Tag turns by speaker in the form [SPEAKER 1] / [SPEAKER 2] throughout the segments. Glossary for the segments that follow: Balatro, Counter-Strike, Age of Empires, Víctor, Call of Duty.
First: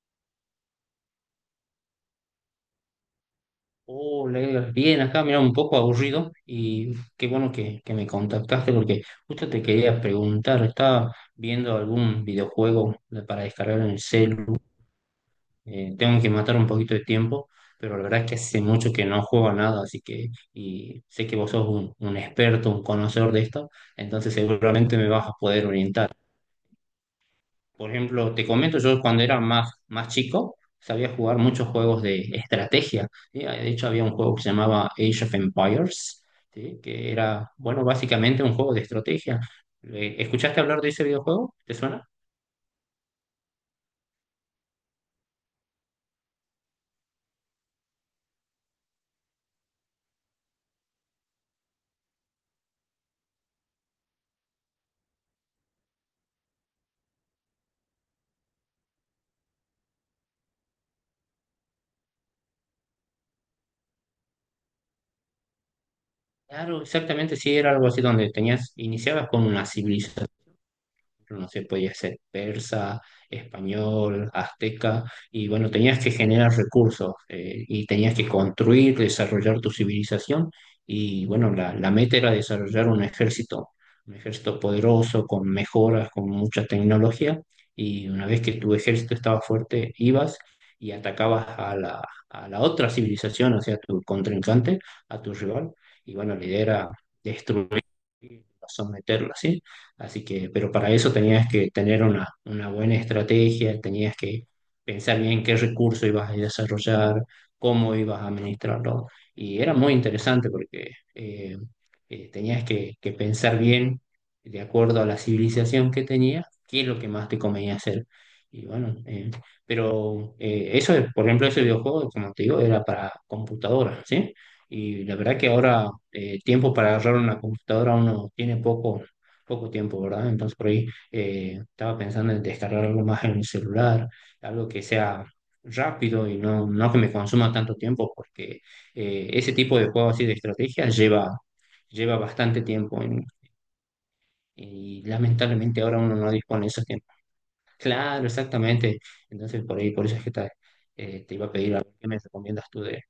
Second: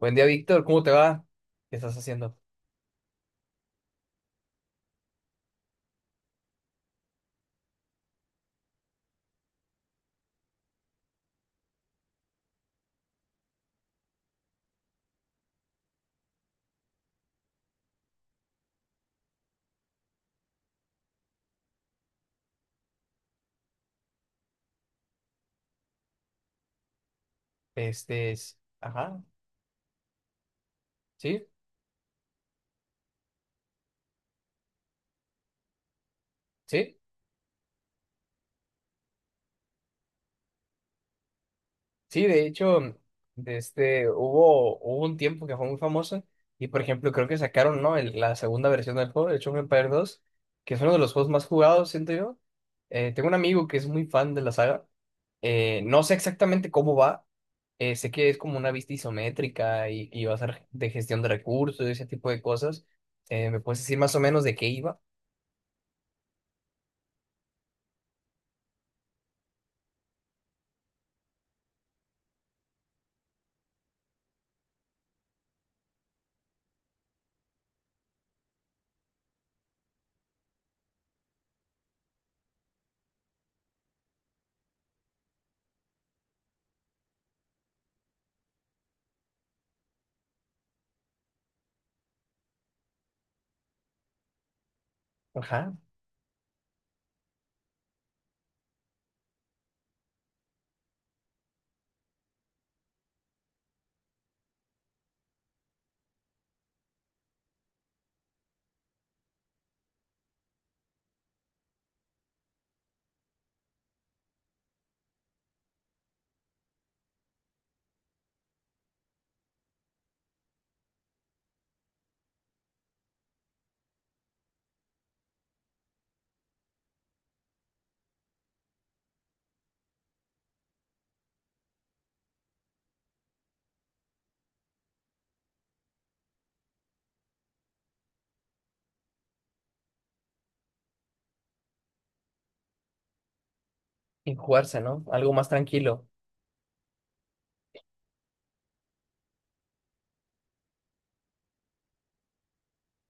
[SPEAKER 1] Buen día, Víctor. ¿Cómo te va? ¿Qué estás haciendo?
[SPEAKER 2] Oh, Leila, bien, acá mira un poco aburrido y qué bueno que me contactaste porque justo te quería preguntar, estaba viendo algún para descargar en el celu, tengo que matar un poquito de tiempo, pero la verdad es que hace mucho que no juego a nada, así que y sé que vos sos un experto, un conocedor de esto, entonces seguramente me vas a poder orientar. Por
[SPEAKER 1] Este,
[SPEAKER 2] ejemplo, te
[SPEAKER 1] es-
[SPEAKER 2] comento, yo
[SPEAKER 1] ajá,
[SPEAKER 2] cuando era más chico sabía jugar
[SPEAKER 1] sí,
[SPEAKER 2] muchos juegos de estrategia, ¿sí? De hecho, había un juego que se llamaba Age of Empires, ¿sí?,
[SPEAKER 1] sí,
[SPEAKER 2] que era, bueno, básicamente un juego de estrategia. ¿Escuchaste hablar de ese videojuego? ¿Te suena?
[SPEAKER 1] sí. De hecho, hubo un tiempo que fue muy famoso y, por ejemplo, creo que sacaron, ¿no, la segunda versión del juego, el Age of Empires dos, que es uno de los juegos más jugados, siento yo. Tengo un amigo que es muy fan de la saga. No sé exactamente cómo va. Sé que es como una vista isométrica y, va a ser de gestión de recursos y ese tipo de cosas. ¿Me puedes decir más o menos de qué iba?
[SPEAKER 2] Claro, exactamente, sí, era algo así donde tenías, iniciabas con una civilización, no sé, podía ser persa, español, azteca, y bueno, tenías que generar recursos, y tenías que construir, desarrollar tu civilización, y bueno, la meta era desarrollar un ejército poderoso, con mejoras, con mucha tecnología, y una vez que tu ejército estaba fuerte, ibas y atacabas a a la otra civilización, o sea, a tu contrincante, a tu rival, y bueno, la idea era destruir, someterla, ¿sí? Así que, pero para eso tenías que tener una buena estrategia, tenías que pensar bien qué recurso ibas a desarrollar, cómo ibas a administrarlo. Y era muy interesante porque tenías que pensar bien, de acuerdo a la civilización que tenías, qué es lo que más te convenía hacer. Y bueno, pero por ejemplo, ese videojuego, como te digo, era para computadora, ¿sí? Y la verdad que ahora tiempo para agarrar una computadora uno tiene poco tiempo, ¿verdad? Entonces por ahí estaba pensando en descargar algo más en mi celular, algo que sea rápido y no, no que me consuma tanto tiempo, porque ese tipo de juegos así de estrategia lleva bastante tiempo
[SPEAKER 1] Y jugarse,
[SPEAKER 2] y
[SPEAKER 1] ¿no? Algo más
[SPEAKER 2] lamentablemente ahora
[SPEAKER 1] tranquilo.
[SPEAKER 2] uno no dispone de esos tiempos. Claro, exactamente. Entonces por ahí, por eso es que te iba a pedir, a ver, ¿qué me recomiendas tú de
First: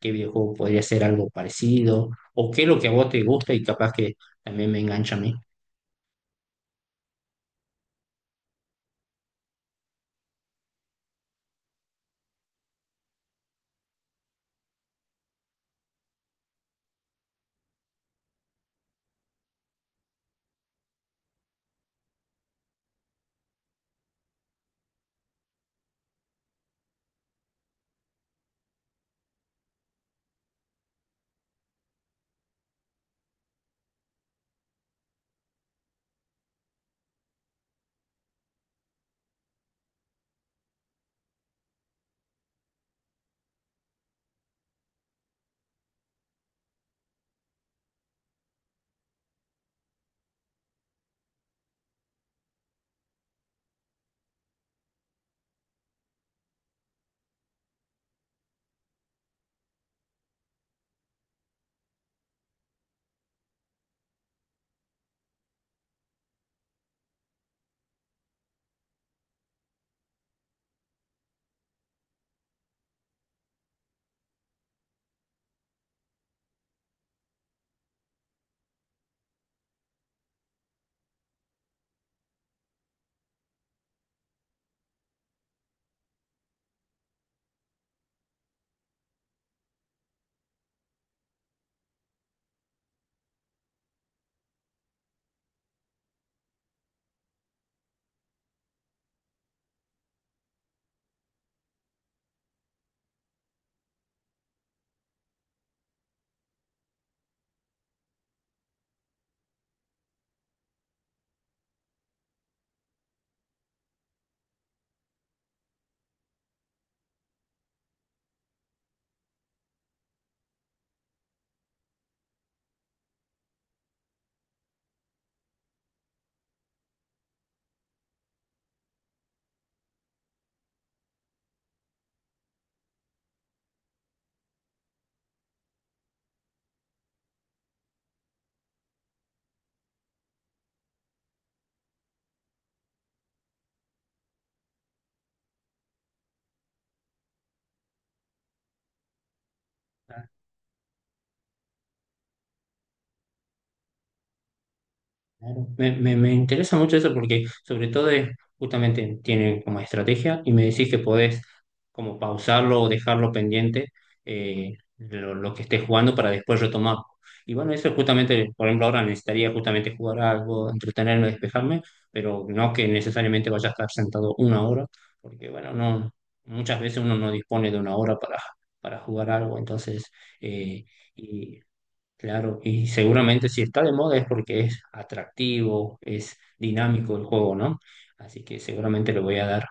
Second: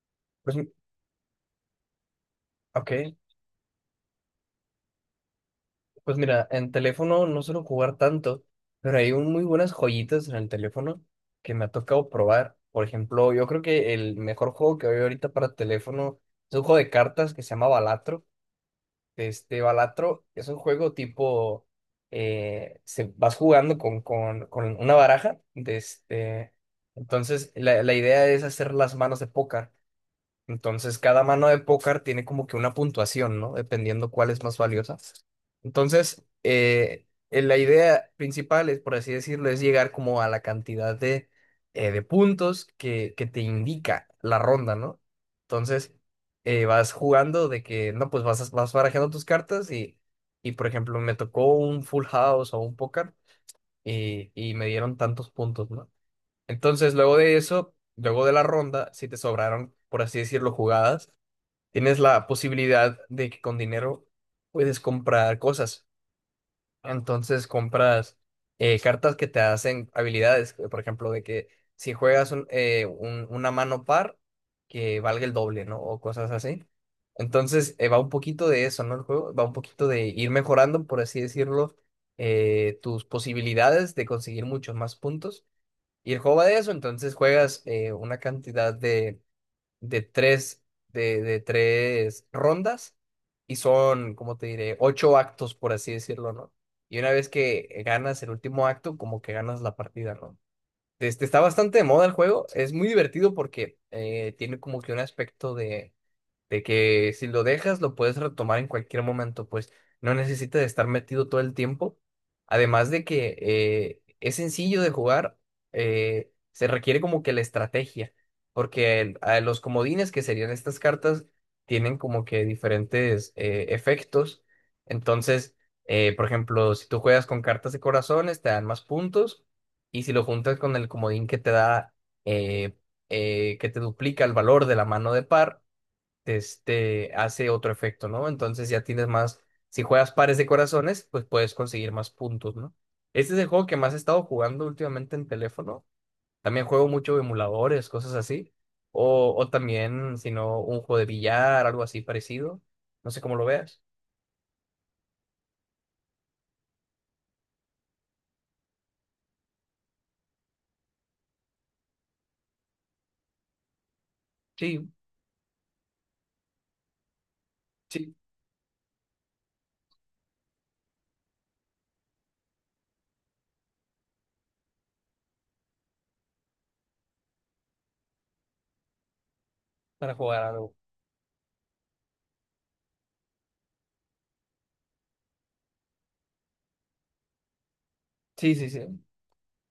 [SPEAKER 2] qué videojuego
[SPEAKER 1] Pues, m-
[SPEAKER 2] podría ser algo parecido o qué es lo que a
[SPEAKER 1] ok,
[SPEAKER 2] vos te gusta y capaz que también me engancha a mí?
[SPEAKER 1] pues mira, en teléfono no suelo jugar tanto, pero muy buenas joyitas en el teléfono que me ha tocado probar. Por ejemplo, yo creo que el mejor juego que hay ahorita para teléfono es un juego de cartas que se llama Balatro. Este Balatro es un juego tipo, vas jugando con una baraja. Entonces, la la, idea es hacer las manos de póker. Entonces, cada mano de póker tiene como que una puntuación, ¿no? Dependiendo cuál es más valiosa. Entonces, la idea principal es, por así decirlo, es llegar como a la cantidad de puntos que te indica la ronda, ¿no? Entonces, vas jugando de que, no, pues vas barajando tus cartas y, por ejemplo, me tocó un full house o un póker y me dieron tantos puntos, ¿no? Entonces, luego de eso, luego de la ronda, si te sobraron, por así decirlo, jugadas, tienes la posibilidad de que con dinero puedes comprar cosas. Entonces, compras cartas que te hacen habilidades. Por ejemplo, de que si juegas una mano par, que valga el doble, ¿no? O cosas así. Entonces, va un poquito de eso, ¿no? El juego va un poquito de ir mejorando, por así decirlo, tus posibilidades de conseguir muchos más puntos y el juego va de eso, entonces juegas una cantidad de, de tres, de tres rondas y son, ¿como te diré? Ocho actos, por así decirlo, ¿no? Y una vez que ganas el último acto, como que ganas la partida, ¿no? Este, está bastante de moda el juego, es muy divertido porque tiene como que un aspecto de que si lo dejas, lo puedes retomar en cualquier momento, pues no necesitas estar metido todo el tiempo. Además de que es sencillo de jugar, se requiere como que la estrategia, porque a los comodines, que serían estas cartas, tienen como que diferentes efectos. Entonces, por ejemplo, si tú juegas con cartas de corazones, te dan más puntos, y si lo juntas con el comodín que te da, eh, que te duplica el valor de la mano de par, este, hace otro efecto, ¿no? Entonces ya tienes más, si juegas pares de corazones, pues puedes conseguir más puntos, ¿no? Este es el juego que más he estado jugando últimamente en teléfono. También juego mucho emuladores, cosas así. O también, si no, un juego de billar, algo así parecido. No sé cómo lo veas.
[SPEAKER 2] Claro. Me interesa mucho eso porque sobre todo es, justamente tiene como estrategia y me decís que podés como pausarlo o dejarlo pendiente,
[SPEAKER 1] Sí,
[SPEAKER 2] lo que estés jugando para después retomarlo. Y bueno, eso es
[SPEAKER 1] sí,
[SPEAKER 2] justamente, por ejemplo, ahora necesitaría justamente jugar algo, entretenerme, despejarme, pero no que necesariamente vaya a estar sentado una hora, porque bueno, no, muchas veces uno no dispone de una hora para jugar algo, entonces
[SPEAKER 1] para jugar algo.
[SPEAKER 2] eh, y claro, y seguramente si está de moda es porque es atractivo, es dinámico el juego, ¿no? Así
[SPEAKER 1] Sí,
[SPEAKER 2] que
[SPEAKER 1] sí, sí.
[SPEAKER 2] seguramente le voy a dar.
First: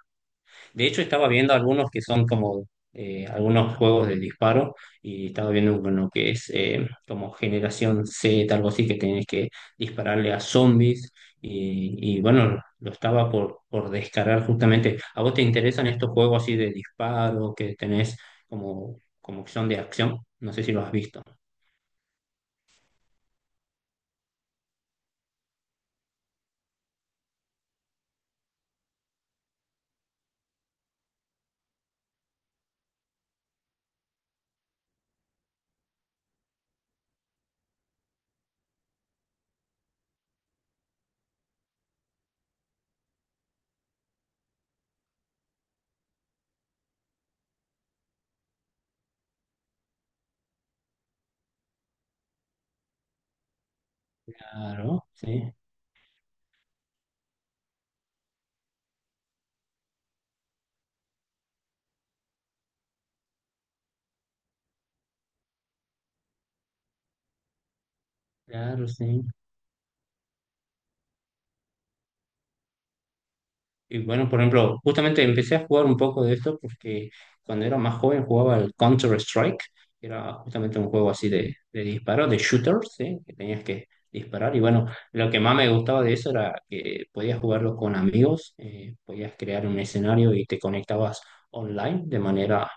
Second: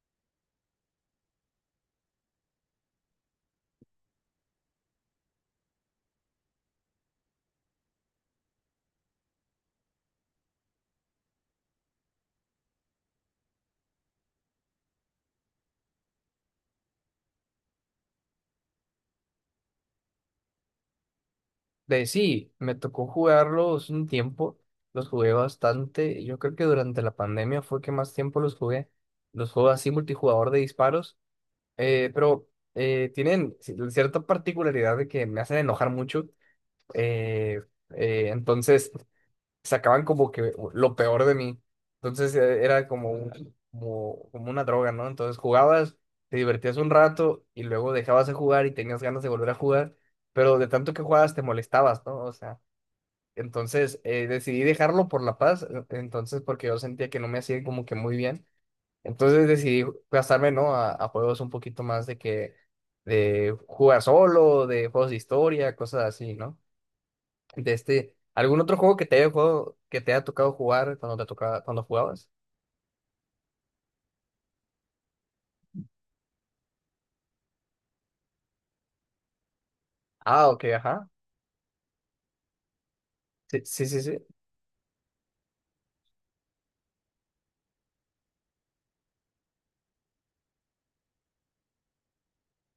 [SPEAKER 2] De hecho, estaba viendo algunos que son como algunos juegos de disparo y estaba viendo uno que es como Generación Z, algo así, que tenés que dispararle a zombies y bueno, lo estaba por descargar justamente. ¿A vos te interesan estos juegos así de disparo que tenés como que son de acción? No sé si lo has visto.
[SPEAKER 1] De Sí, me tocó jugarlos un tiempo. Los jugué bastante. Yo creo que durante la pandemia fue que más tiempo los jugué, los juegos así multijugador de disparos. Pero tienen cierta particularidad de que me hacen enojar mucho. eh, entonces sacaban como que lo peor de mí. Entonces era como, como, como una droga, ¿no? Entonces jugabas, te divertías un rato y luego dejabas de jugar y tenías ganas de volver a jugar, pero de tanto que jugabas te molestabas, ¿no? O sea, entonces decidí
[SPEAKER 2] Claro,
[SPEAKER 1] dejarlo por la
[SPEAKER 2] sí.
[SPEAKER 1] paz, entonces porque yo sentía que no me hacía como que muy bien. Entonces decidí gastarme, ¿no? A juegos un poquito más de que, de jugar solo, de juegos de historia, cosas así, ¿no? De este, ¿algún otro
[SPEAKER 2] Claro,
[SPEAKER 1] juego que
[SPEAKER 2] sí.
[SPEAKER 1] que te haya tocado jugar cuando te tocaba, cuando jugabas?
[SPEAKER 2] Y bueno, por ejemplo, justamente empecé a jugar un poco de esto porque cuando era más joven jugaba el Counter-Strike, que era
[SPEAKER 1] Ah, ok,
[SPEAKER 2] justamente un
[SPEAKER 1] ajá.
[SPEAKER 2] juego así de disparo, de shooters, ¿sí? Que
[SPEAKER 1] Sí,
[SPEAKER 2] tenías
[SPEAKER 1] sí,
[SPEAKER 2] que
[SPEAKER 1] sí, sí.
[SPEAKER 2] disparar. Y bueno, lo que más me gustaba de eso era que podías jugarlo con amigos, podías crear un escenario y te conectabas online de manera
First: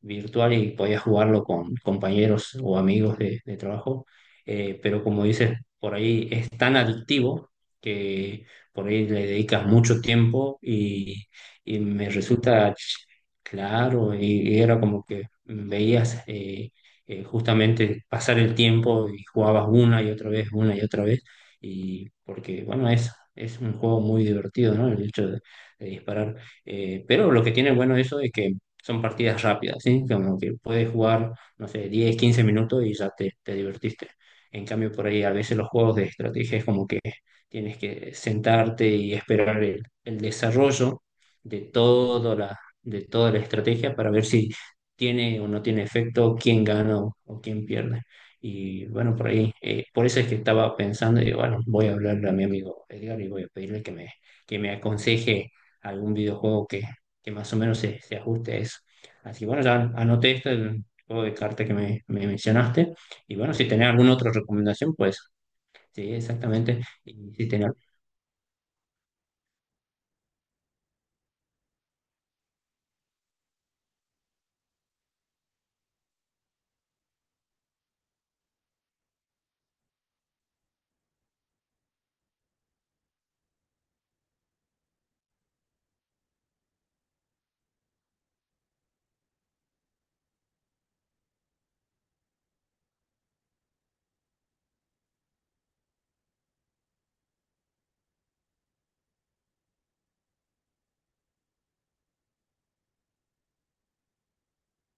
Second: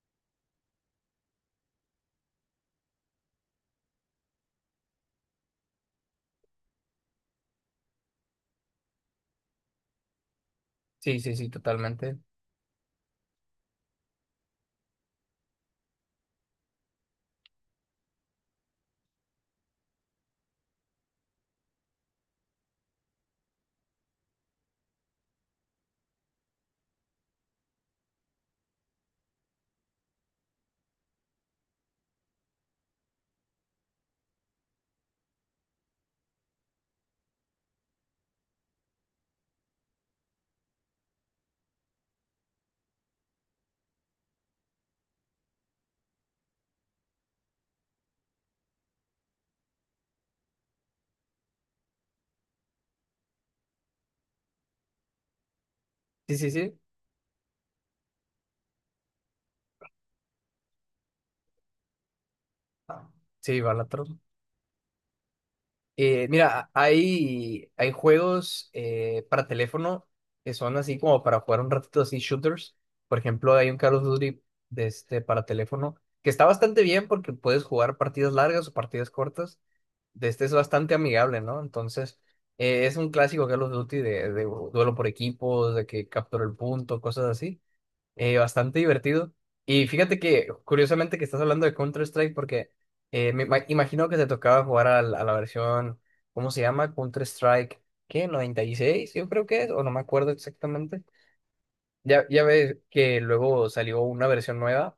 [SPEAKER 2] virtual y podías jugarlo con compañeros o amigos de trabajo. Pero como dices, por ahí es tan adictivo que por ahí le dedicas mucho tiempo
[SPEAKER 1] Sí,
[SPEAKER 2] y,
[SPEAKER 1] sí, sí,
[SPEAKER 2] y me
[SPEAKER 1] totalmente.
[SPEAKER 2] resulta ch- claro, y era como que veías justamente pasar el tiempo y jugabas una y otra vez, una y otra vez, y porque, bueno, es un juego muy divertido, ¿no? El hecho de disparar. Pero lo que tiene bueno eso es que son partidas rápidas, ¿sí? Como que puedes jugar, no sé, 10, 15 minutos y ya te divertiste. En cambio, por ahí a veces los juegos de estrategia es como que tienes que sentarte y esperar el desarrollo de, toda de toda la estrategia para ver si tiene o no tiene efecto, quién gana o quién pierde. Y bueno, por ahí, por eso es que estaba pensando, y bueno, voy a hablarle a mi amigo Edgar y voy a pedirle que me aconseje algún
[SPEAKER 1] Sí, sí,
[SPEAKER 2] videojuego
[SPEAKER 1] sí.
[SPEAKER 2] que más o menos se ajuste a eso. Así que bueno, ya anoté esto, el juego de cartas me mencionaste.
[SPEAKER 1] Ah,
[SPEAKER 2] Y bueno,
[SPEAKER 1] sí,
[SPEAKER 2] si tenés
[SPEAKER 1] Balatro.
[SPEAKER 2] alguna otra recomendación, pues sí,
[SPEAKER 1] Eh, mira,
[SPEAKER 2] exactamente. Y si
[SPEAKER 1] hay,
[SPEAKER 2] tenés
[SPEAKER 1] hay juegos para teléfono que son así como para jugar un ratito, así shooters. Por ejemplo, hay un Call of Duty de este, para teléfono, que está bastante bien porque puedes jugar partidas largas o partidas cortas. De este es bastante amigable, ¿no? Entonces, es un clásico Call of Duty de duelo por equipos, de que captura el punto, cosas así, bastante divertido. Y fíjate que, curiosamente, que estás hablando de Counter-Strike porque imagino que te tocaba jugar a la versión, ¿cómo se llama? Counter-Strike, ¿qué, 96? Yo creo que es, o no me acuerdo exactamente. Ya ves que luego salió una versión nueva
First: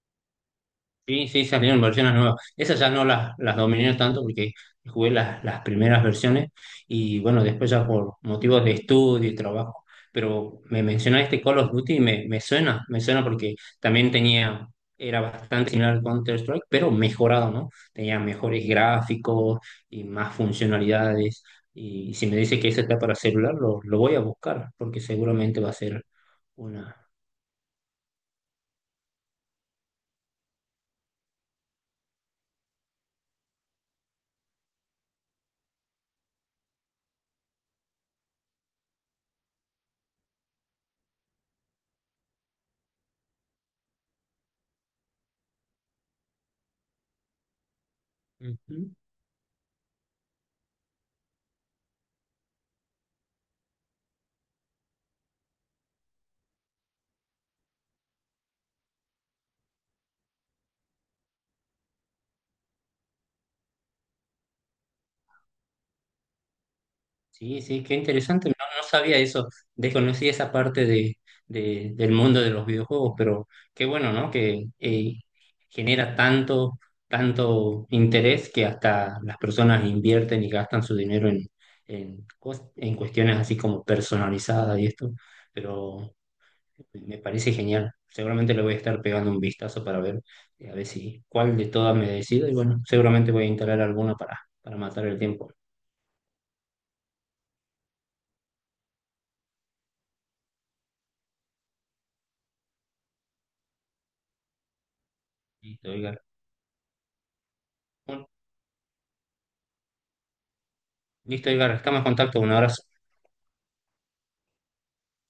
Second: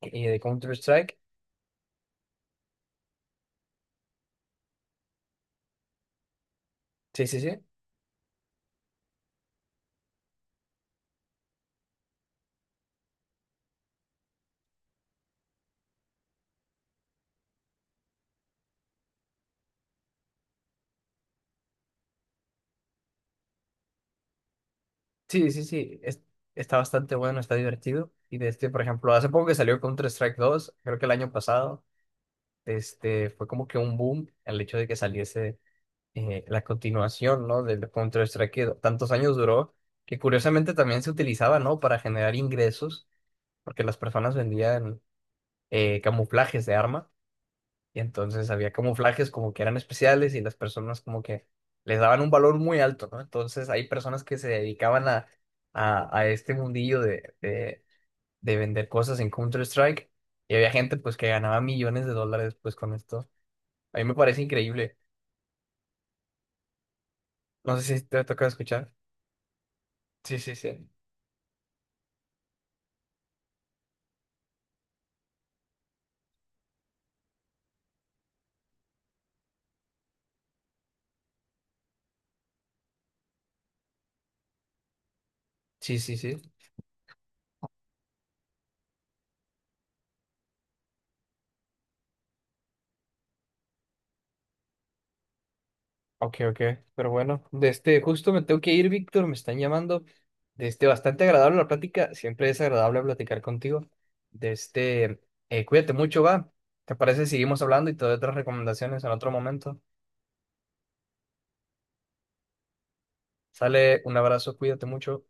[SPEAKER 1] de Counter-Strike.
[SPEAKER 2] sí, sí, salieron versiones nuevas. Esas ya no las dominé tanto porque jugué las primeras versiones y
[SPEAKER 1] Sí, sí,
[SPEAKER 2] bueno,
[SPEAKER 1] sí.
[SPEAKER 2] después ya por motivos de estudio y trabajo. Pero me mencionaste Call of Duty y me suena porque también tenía, era bastante similar al Counter-Strike, pero mejorado, ¿no? Tenía mejores gráficos y más funcionalidades. Y si me dice que ese está para celular, lo voy a buscar porque
[SPEAKER 1] Sí,
[SPEAKER 2] seguramente
[SPEAKER 1] sí,
[SPEAKER 2] va a
[SPEAKER 1] sí.
[SPEAKER 2] ser
[SPEAKER 1] es- está
[SPEAKER 2] una.
[SPEAKER 1] bastante bueno, está divertido. Y de este, por ejemplo, hace poco que salió Counter-Strike dos, creo que el año pasado, este, fue como que un boom el hecho de que saliese la continuación, ¿no? Del Counter-Strike que tantos años duró, que curiosamente también se utilizaba, ¿no? Para generar ingresos, porque las personas vendían camuflajes de arma, y entonces había camuflajes como que eran especiales y las personas como que les daban un valor muy alto, ¿no? Entonces hay personas que se dedicaban a este mundillo de vender cosas en Counter-Strike, y había gente pues que ganaba millones de dólares pues con esto. A mí me parece increíble.
[SPEAKER 2] Sí,
[SPEAKER 1] No
[SPEAKER 2] sí, qué
[SPEAKER 1] sé si te toca
[SPEAKER 2] interesante. No, no
[SPEAKER 1] escuchar.
[SPEAKER 2] sabía eso. Desconocí
[SPEAKER 1] Sí,
[SPEAKER 2] esa
[SPEAKER 1] sí,
[SPEAKER 2] parte
[SPEAKER 1] sí.
[SPEAKER 2] de, del mundo de los videojuegos, pero qué bueno, ¿no? Que genera tanto, tanto interés que hasta las personas invierten y gastan su dinero en, en cuestiones así como personalizadas y esto.
[SPEAKER 1] Sí,
[SPEAKER 2] Pero
[SPEAKER 1] sí, sí.
[SPEAKER 2] me parece genial. Seguramente le voy a estar pegando un vistazo para ver, a ver si cuál de todas me decido. Y bueno, seguramente voy a instalar alguna para matar el tiempo.
[SPEAKER 1] Ok, ok. Pero bueno, de este, justo me tengo que ir, Víctor, me están llamando. De este, bastante agradable la plática. Siempre es agradable platicar contigo. De este,
[SPEAKER 2] Listo,
[SPEAKER 1] cuídate
[SPEAKER 2] oiga.
[SPEAKER 1] mucho, va. ¿Te parece si Seguimos hablando y te doy otras recomendaciones en otro momento?
[SPEAKER 2] Listo, Edgar, estamos en contacto. Un abrazo.
[SPEAKER 1] Sale, un abrazo, cuídate mucho.